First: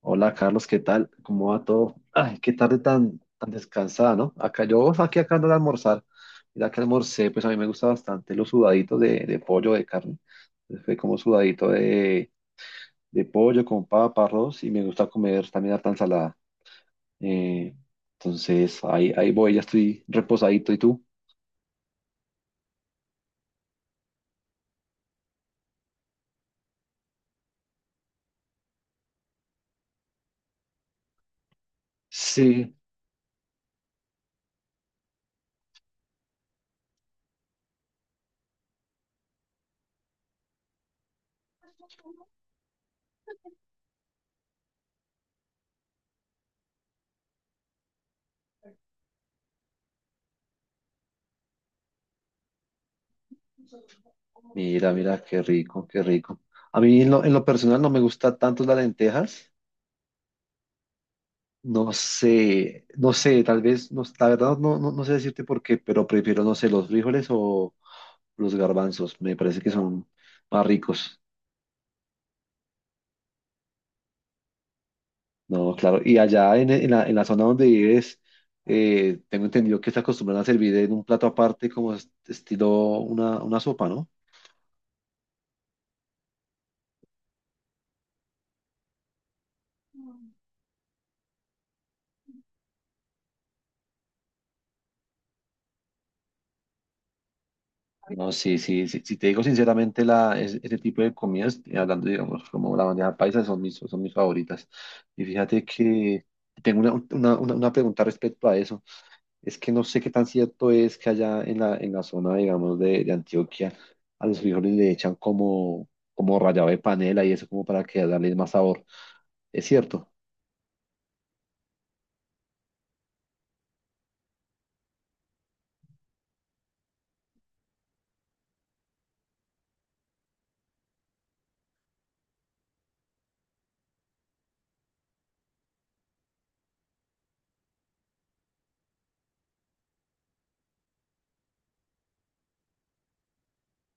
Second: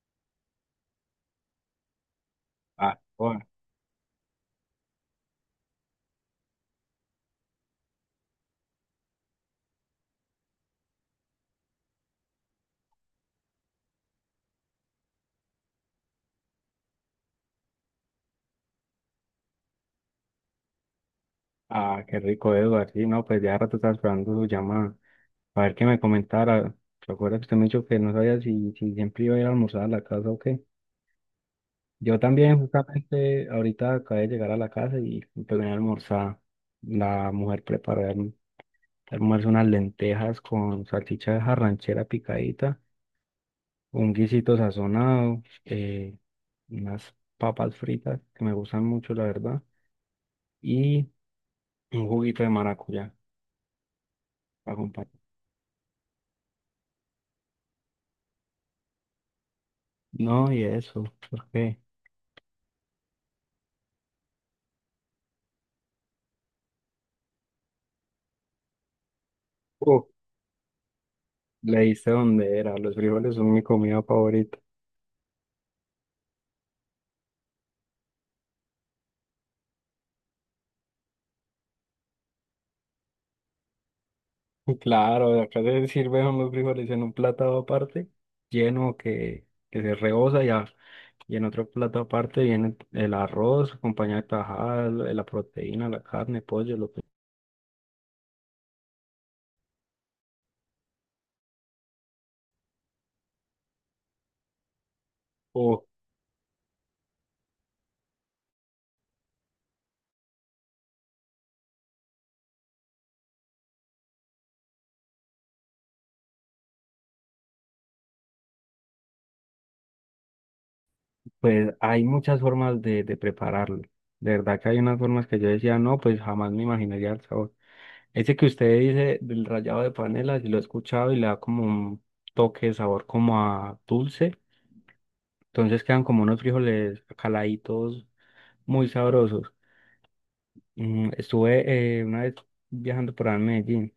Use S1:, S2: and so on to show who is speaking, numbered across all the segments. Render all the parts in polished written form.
S1: Hola Carlos, ¿qué tal? ¿Cómo va todo? Ay, qué tarde
S2: Ah,
S1: tan,
S2: joda.
S1: tan descansada, ¿no? Acá yo aquí acá ando de almorzar. Mira que almorcé, pues a mí me gusta bastante los sudaditos de pollo, de carne. Entonces fue como sudadito de pollo con papa, arroz y me gusta comer también harta ensalada. Eh, entonces ahí voy, ya estoy reposadito. ¿Y tú?
S2: Ah, qué rico, Eduardo. Sí, no, pues ya rato estaba esperando su llamada. A ver qué me comentara. Recuerda que usted me dijo que no sabía si siempre iba a ir a almorzar a la casa o qué. Yo también,
S1: Sí,
S2: justamente, ahorita acabé de llegar a la casa y me pegué a almorzar. La mujer preparó el almuerzo unas lentejas con salchicha ranchera picadita, un guisito sazonado, unas papas fritas que me gustan mucho, la verdad, y un juguito de maracuyá para
S1: mira,
S2: acompañar.
S1: mira, qué rico, qué rico. A mí en lo personal no me gusta tanto las lentejas.
S2: No, ¿y eso por qué?
S1: No sé, no sé, tal vez, no, la verdad no, no, no sé decirte por qué, pero prefiero, no sé, los frijoles o los garbanzos, me parece que
S2: Uf,
S1: son más ricos.
S2: le diste dónde era, los frijoles son mi comida favorita.
S1: No, claro, y allá en la zona donde vives, tengo entendido que se acostumbran a servir en un plato aparte como estilo una sopa, ¿no?
S2: Y claro, acá se sirven los frijoles en un plato aparte, lleno que se rebosa ya, y en otro plato aparte viene el arroz, acompañado de tajada, la proteína, la carne, pollo, lo que...
S1: No, sí, sí, sí, si te digo sinceramente, ese tipo de comidas, hablando, digamos, como la bandeja paisa, son mis favoritas. Y fíjate
S2: Uf,
S1: que tengo una pregunta respecto a eso. Es que no sé qué tan cierto es que allá en la zona, digamos, de Antioquia, a los frijoles le echan como rallado de panela y eso como para que darle más sabor. ¿Es cierto?
S2: pues hay muchas formas de prepararlo. De verdad que hay unas formas que yo decía, no, pues jamás me imaginaría el sabor. Ese que usted dice del rallado de panela, si lo he escuchado y le da como un toque de sabor como a dulce. Entonces quedan como unos frijoles caladitos muy sabrosos. Mm, estuve una vez viajando por ahí en Medellín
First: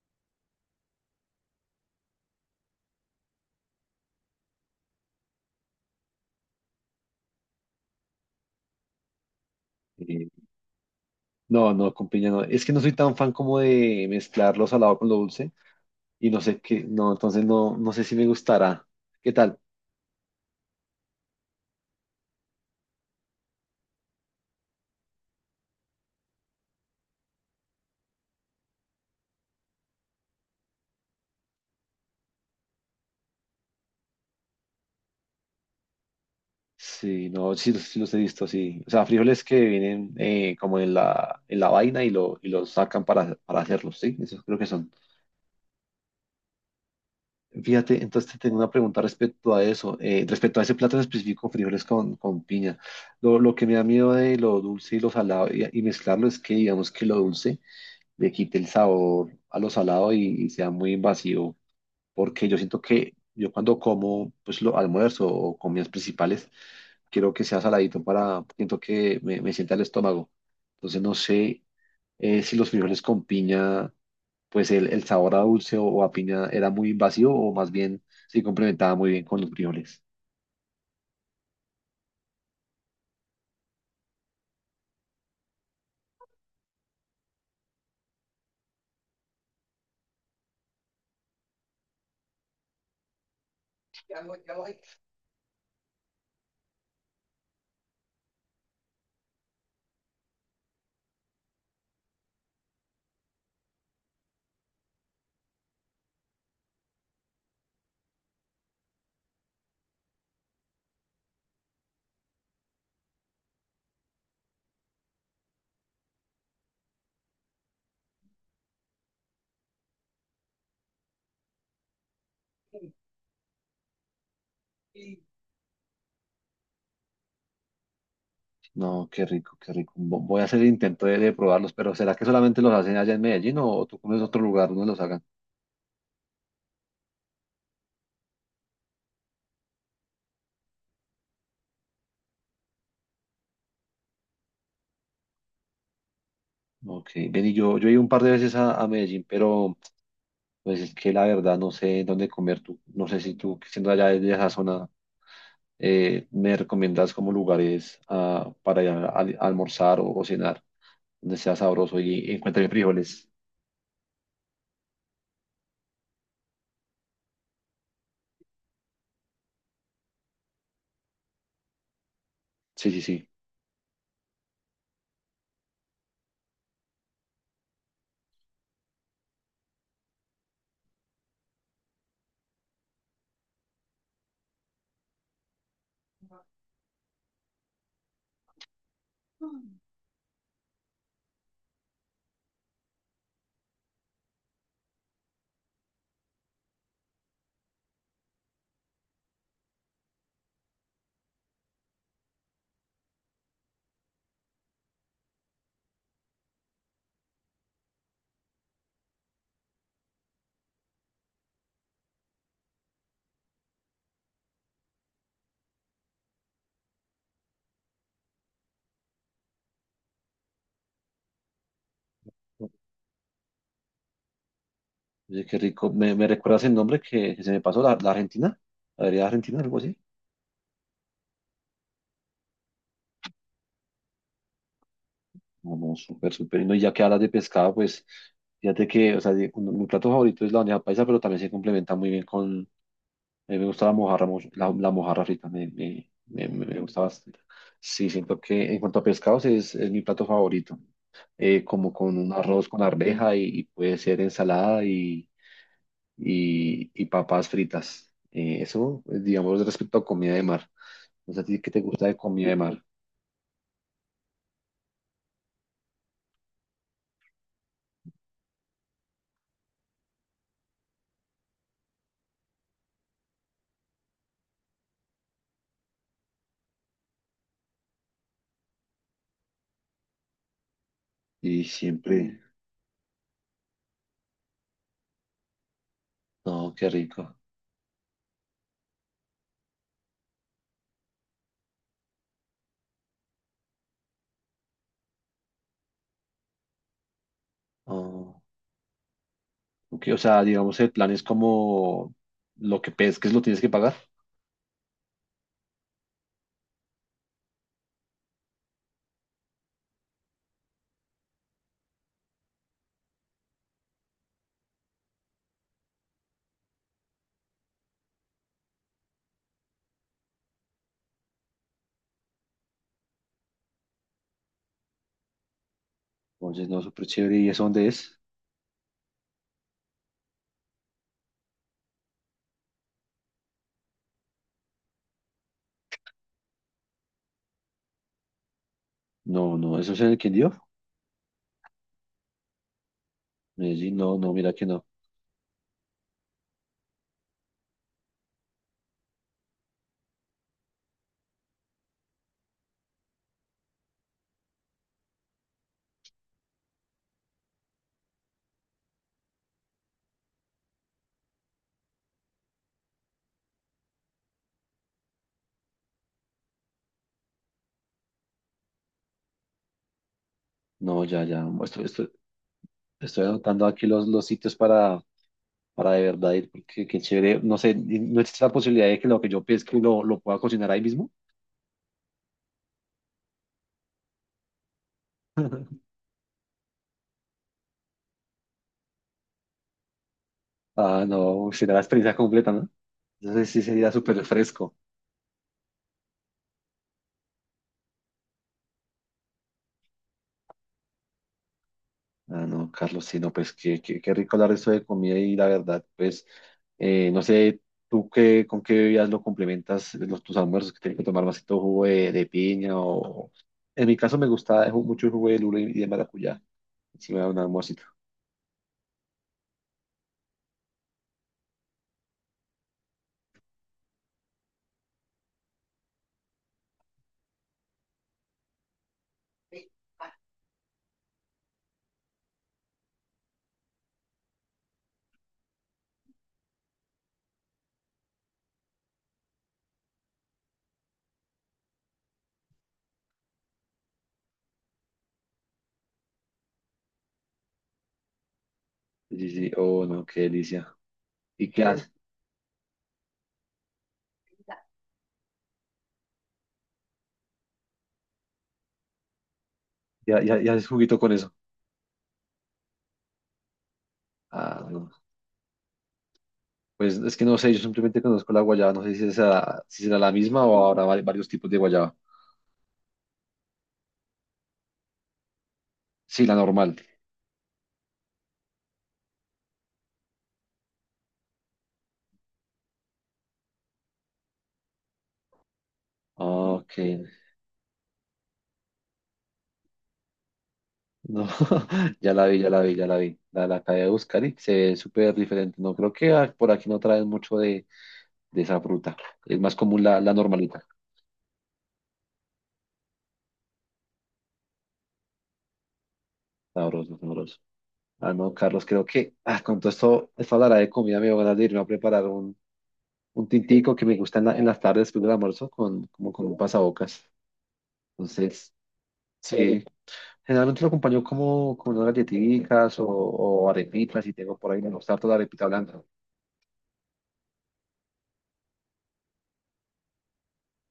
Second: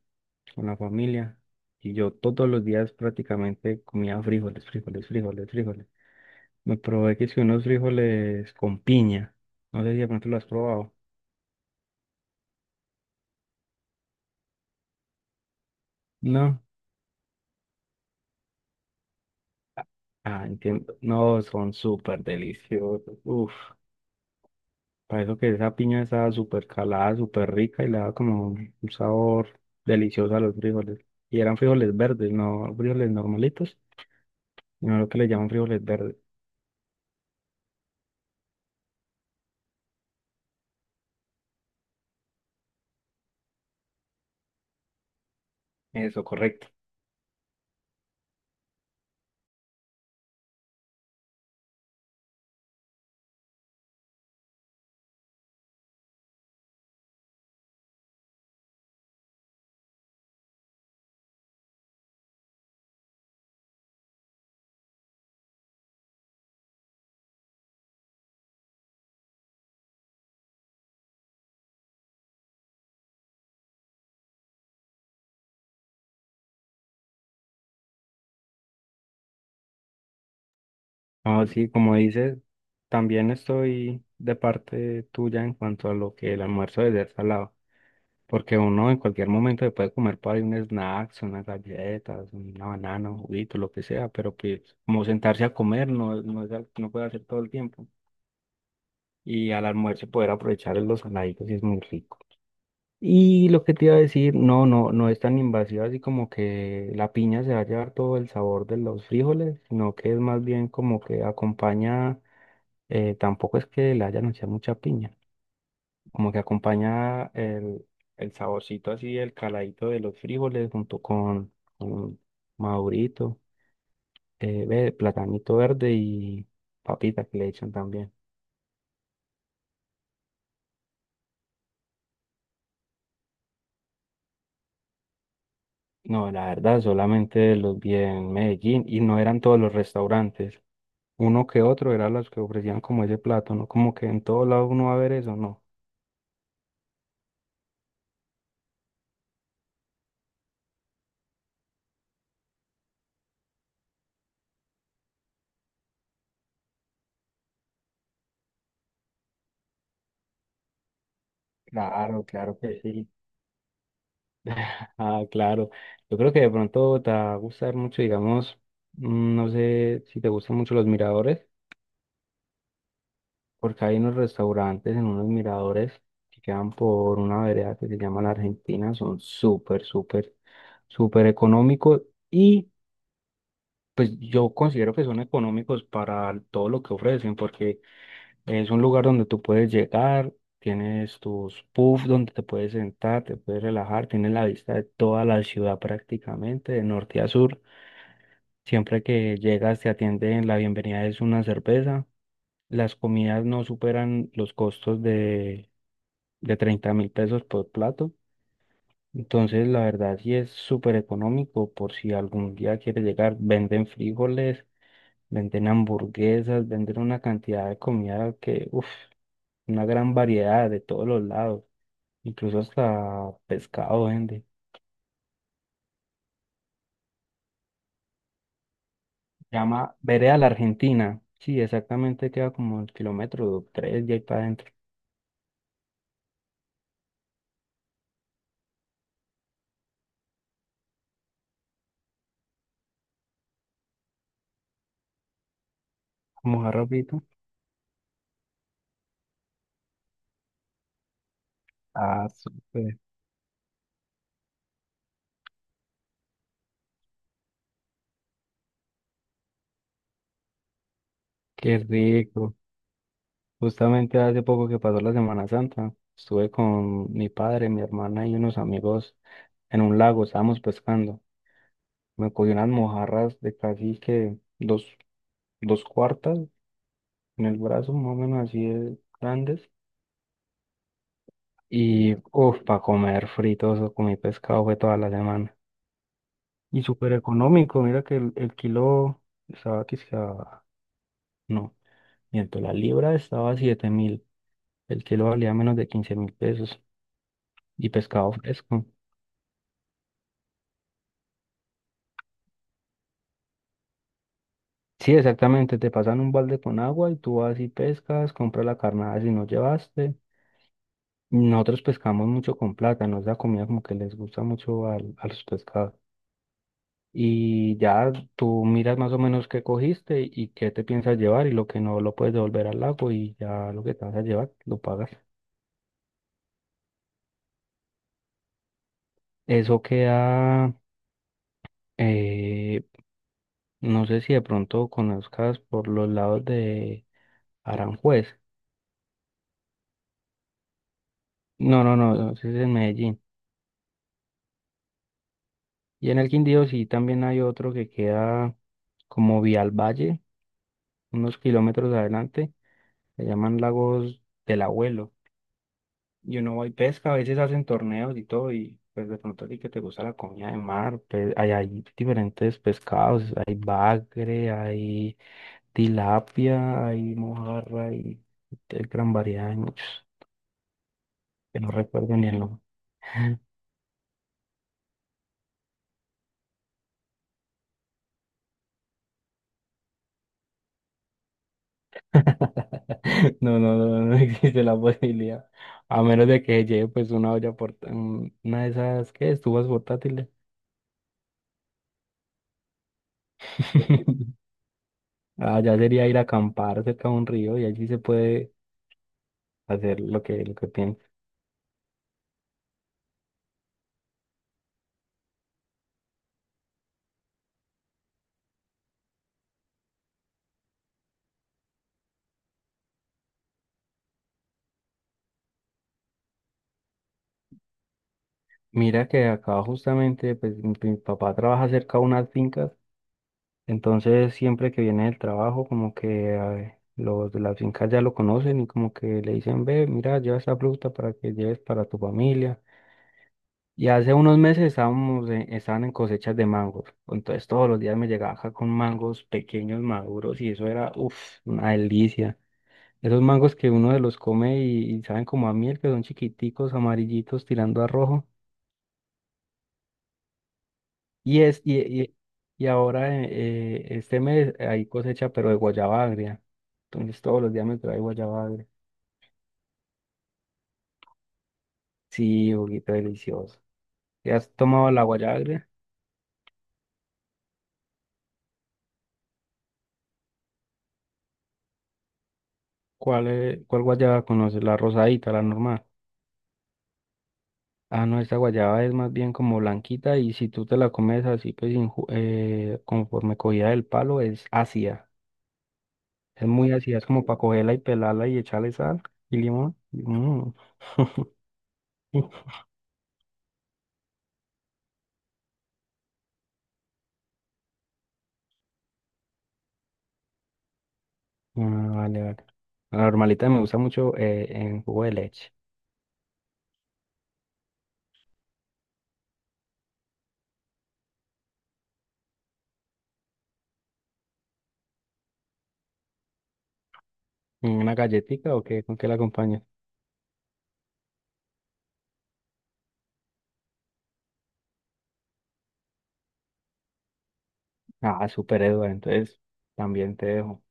S2: con la familia y yo todos los días prácticamente comía frijoles, frijoles, frijoles, frijoles. Me probé que si unos frijoles con piña. No sé si de
S1: Eh,
S2: pronto lo has probado.
S1: no, no, con piña no. Es que no soy tan fan como de mezclar lo salado con lo dulce y no sé
S2: No.
S1: qué, no, entonces no, no sé si me gustará. ¿Qué tal?
S2: Ah, entiendo. No, son súper deliciosos. Uf. Para eso que esa piña estaba súper calada, súper rica y le daba como un sabor delicioso a los frijoles. Y eran frijoles verdes, no frijoles normalitos, sino lo que le llaman frijoles verdes.
S1: Sí, no, sí, sí los he visto, sí. O sea, frijoles que vienen como en la vaina y, lo, y los sacan para hacerlos, ¿sí? Esos creo que son.
S2: Eso, correcto.
S1: Fíjate, entonces te tengo una pregunta respecto a eso, respecto a ese plato en específico, frijoles con piña. Lo que me da miedo de lo dulce y lo salado y mezclarlo es que digamos que lo dulce le quite el sabor a lo salado y sea muy invasivo, porque yo siento que yo cuando como pues lo almuerzo o comidas principales, quiero que sea saladito para, siento que me sienta el estómago. Entonces no sé si los frijoles con piña pues el sabor a dulce o, a piña era muy invasivo o más bien se complementaba muy bien con los frijoles.
S2: No, sí, como dices, también estoy de parte tuya en cuanto a lo que el almuerzo debe ser salado. Porque uno en cualquier momento se puede comer por ahí un snack, unas galletas, una banana, un juguito, lo que sea, pero pues como sentarse a comer no, no, es al- no puede hacer todo el tiempo. Y al almuerzo poder aprovechar los saladitos y es muy rico. Y lo que te iba a decir, no, no, no es tan invasiva así como que la piña se va a llevar todo el sabor de los frijoles, sino que es más bien como que acompaña, tampoco es que le hayan echado mucha piña, como que acompaña el saborcito así, el caladito de los frijoles junto con madurito, ve, platanito verde y papita que le echan también.
S1: No, qué rico, qué rico. Voy a hacer el intento de probarlos, pero ¿será que solamente los hacen allá en Medellín o tú conoces otro lugar donde los hagan?
S2: No, la verdad, solamente los vi en Medellín y no eran todos los restaurantes. Uno que otro eran los que ofrecían como ese plato, ¿no? Como que en todo lado uno va a ver eso, ¿no?
S1: Ok, ven y yo he ido un par de veces a Medellín, pero pues es que la verdad no sé dónde comer tú. No sé si tú, que siendo allá de esa zona, me recomiendas como lugares ah, para ir a almorzar o cenar, donde sea sabroso
S2: Claro,
S1: y,
S2: claro
S1: encuentre
S2: que sí.
S1: frijoles.
S2: Ah, claro. Yo creo que de pronto te va a gustar mucho, digamos, mm, no sé si te gustan mucho los miradores,
S1: Sí, sí, sí.
S2: porque hay unos restaurantes en unos miradores que quedan por una vereda que se llama La Argentina, son súper, súper, súper económicos y pues yo considero que son económicos para todo lo que ofrecen, porque es un lugar donde tú puedes llegar, tienes tus puffs donde te puedes sentar, te puedes relajar, tienes la vista de toda la ciudad prácticamente, de norte a sur. Siempre que llegas te atienden, la bienvenida es una cerveza. Las comidas no superan los costos de 30.000 pesos por plato. Entonces, la verdad sí es súper económico por si algún día quieres llegar, venden frijoles, venden hamburguesas, venden una cantidad de comida que, uff, una gran variedad de todos los lados, incluso hasta pescado vende.
S1: Oye, qué rico. Me recuerdas el nombre que se me pasó? La Argentina? ¿La vereda
S2: Se
S1: Argentina? ¿Algo
S2: llama
S1: así?
S2: Vereda la Argentina. Sí, exactamente queda como el kilómetro 3 y ahí para adentro.
S1: No, no, súper, súper. Y no, y ya que hablas de pescado, pues fíjate que, o sea, de- un- mi plato favorito es la bandeja paisa, pero también se complementa muy bien con... A mí me gusta la mojarra, mucho, la mojarra frita,
S2: Vamos.
S1: me gusta bastante. Sí, siento que en cuanto a pescados es mi plato favorito. Como con
S2: Ah,
S1: un arroz con
S2: súper.
S1: arveja y puede ser ensalada y papas fritas. Eso, pues, digamos, respecto a comida de mar. No sé a ti qué
S2: Qué
S1: te gusta de comida
S2: rico.
S1: de mar.
S2: Justamente hace poco que pasó la Semana Santa, estuve con mi padre, mi hermana y unos amigos en un lago, estábamos pescando. Me cogí unas mojarras de casi que dos cuartas en el brazo más o menos así de grandes.
S1: Y
S2: Y
S1: siempre,
S2: uff, para comer fritos o comí pescado fue toda la semana.
S1: no,
S2: Y
S1: qué
S2: súper
S1: rico.
S2: económico, mira que el kilo estaba quizá, no, miento, la libra estaba 7.000, el kilo valía menos de 15.000 pesos y pescado
S1: Oh,
S2: fresco.
S1: ok, o sea, digamos, el plan es como lo que pesques lo tienes que pagar.
S2: Sí, exactamente, te pasan un balde con agua y tú vas y pescas, compras la carnada si no llevaste. Nosotros pescamos mucho con plata, nos da comida como que les gusta mucho al- a, los pescados. Y ya tú miras más o menos qué cogiste y qué te piensas llevar y lo que no lo puedes devolver al lago y ya lo que te vas a llevar lo pagas.
S1: Entonces, no, súper chévere. ¿Y eso dónde es?
S2: Eso queda, eh, no sé si de pronto conozcas por los lados de Aranjuez.
S1: No, no, ¿eso es en el Quindío?
S2: No, no, no, no, ese es en Medellín.
S1: Medellín, no, no, mira que no.
S2: Y en el Quindío sí también hay otro que queda como vía al valle, unos kilómetros adelante, se llaman Lagos del Abuelo. Y uno va y pesca, a veces hacen torneos y todo, y pues de pronto a ti que te gusta la comida de mar, pues hay diferentes pescados, hay bagre, hay tilapia, hay mojarra, hay de gran variedad, hay muchos,
S1: No, ya, ya.
S2: que no recuerdo ni el nombre.
S1: Estoy anotando aquí los sitios para de verdad ir, porque qué chévere. No sé, ¿no existe la posibilidad de que lo que yo pesque lo pueda cocinar ahí mismo?
S2: No, no, no, no existe la posibilidad, a menos de que lleve pues una olla, porta- un- una de esas, ¿qué? Estufas portátiles.
S1: Ah, no, será la experiencia completa, ¿no? Entonces sí sería súper fresco.
S2: Allá sería ir a acampar cerca de un río y allí se puede hacer lo que piensa.
S1: Ah, no, Carlos, sí, no, pues qué rico hablar de esto de comida y la verdad, pues no sé, tú qué, con qué bebidas lo complementas los, tus almuerzos, que tienes que tomar vasito jugo de piña o... En mi caso me gusta mucho el jugo de lula y de maracuyá, si me da un almuercito.
S2: Mira que acá justamente, pues mi papá trabaja cerca de unas fincas, entonces siempre que viene del trabajo, como que los de las fincas ya lo conocen y como que le dicen, ve, mira, lleva esta fruta para que lleves para tu familia. Y hace unos meses estábamos en, estaban en cosechas de mangos, entonces todos los días me llegaba acá con mangos pequeños, maduros, y eso era, uff, una delicia. Esos mangos que uno de los come y saben como a miel, que son chiquiticos, amarillitos, tirando a rojo.
S1: Sí, sí, sí, oh, no, qué delicia.
S2: Y,
S1: ¿Y
S2: es,
S1: qué
S2: y,
S1: haces?
S2: y, y ahora este mes hay cosecha, pero de guayaba agria. Entonces todos los días me trae guayaba agria.
S1: Ya haces juguito con eso?
S2: Sí, juguito delicioso. ¿Ya has
S1: Ah, no.
S2: tomado la guayaba agria?
S1: Pues es que no sé, yo simplemente conozco la guayaba, no sé si será, si será la misma o habrá varios tipos de guayaba.
S2: ¿Cuál, cuál guayaba conoces? ¿La rosadita, la normal?
S1: Sí, la normal.
S2: Ah, no, esta guayaba es más bien como blanquita y si tú te la comes así, pues sin ju- conforme cogida del palo, es ácida. Es
S1: Ah,
S2: muy
S1: ok,
S2: ácida, es como para cogerla y pelarla y echarle sal y limón. Mm.
S1: no, ya la vi. La acabé de buscar y se ve súper diferente. No creo que ah, por aquí no traen mucho de esa fruta. Es más común la normalita.
S2: Ah, vale, vale. La normalita me gusta mucho en jugo de leche.
S1: Sabroso, sabroso. Ah, no, Carlos, creo que ah, con todo esto, esta hablará de comida, me dio ganas de irme a preparar un tintico que me gusta en las tardes después del almuerzo, con, como con un pasabocas.
S2: ¿En ¿una
S1: Entonces,
S2: galletita o qué? ¿Con qué la
S1: sí,
S2: acompaña?
S1: generalmente lo acompaño como con unas galletitas o arepitas, si tengo por ahí, me gusta harto la arepita blanca.
S2: Ah, súper, Eduardo. Entonces, también te dejo.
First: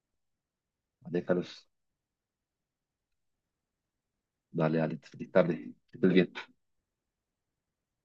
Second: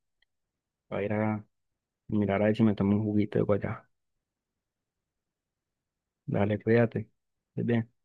S2: Voy a ir
S1: Vale,
S2: a
S1: Carlos,
S2: mirar a ver si me tomo un juguito de guayaba.
S1: dale, dale, feliz tarde. Que estés bien.
S2: Dale, cuídate. Estés bien.